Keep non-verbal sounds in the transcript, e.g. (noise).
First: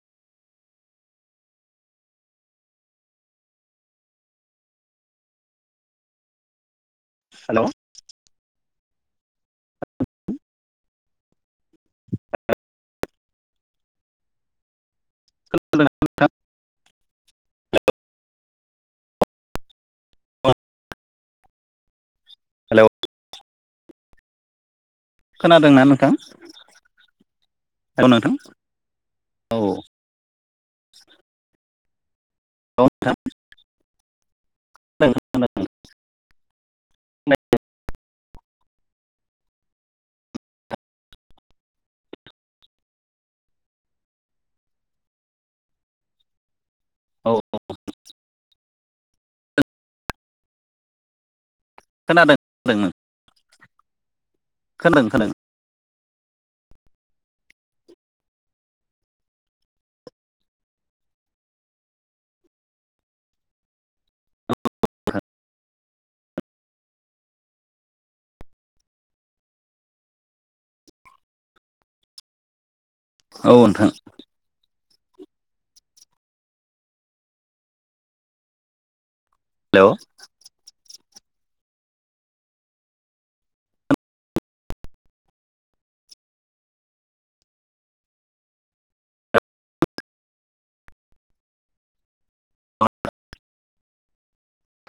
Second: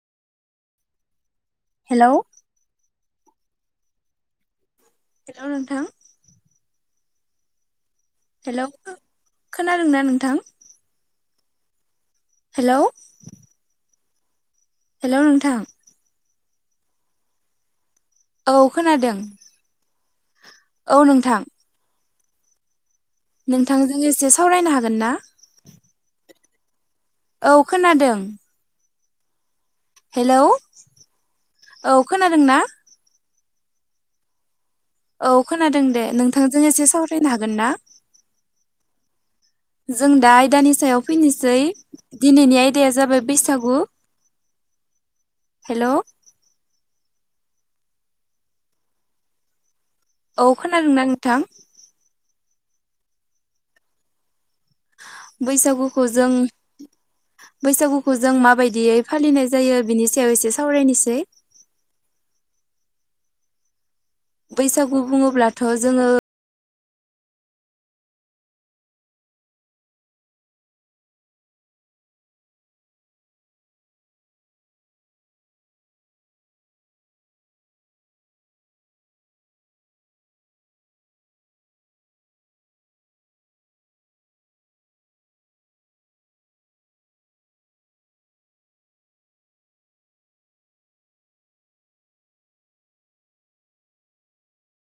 हेलै। हेल' नोंथां। Hello. Hello खोनादोंना नोंथां? (unintelligible) हेलै। हेलौ नोंथां खोनादों ना नोंथां। औ खोनादों। औ नोंथां। हेलै। नोंथांजों एसे सावरायनो हागोन ना? खोनादोंना नोंथां औ नोंथां औ। हेलौ औ खोनादों ना? औ नोंथां। औ खोनादों दे नोंथांजों एसे सावरायनो हागोन ना? जों दा आयदानि सायाव फैनोसै। दिनैनि आयदाया जाबाय बैसागु हेल'। औ (inaudible) औ खोनादोंना नोंथां? खोनादों (unintelligible) बैसागुखौ जों। बैसागुखौ जों माबायदियै फालिनाय जायो बिनि सायाव इसे सावरायनोसै। बैसागु बुङोब्लाथ' जोङो। औ नोंथां। हेल'। (unintelligible)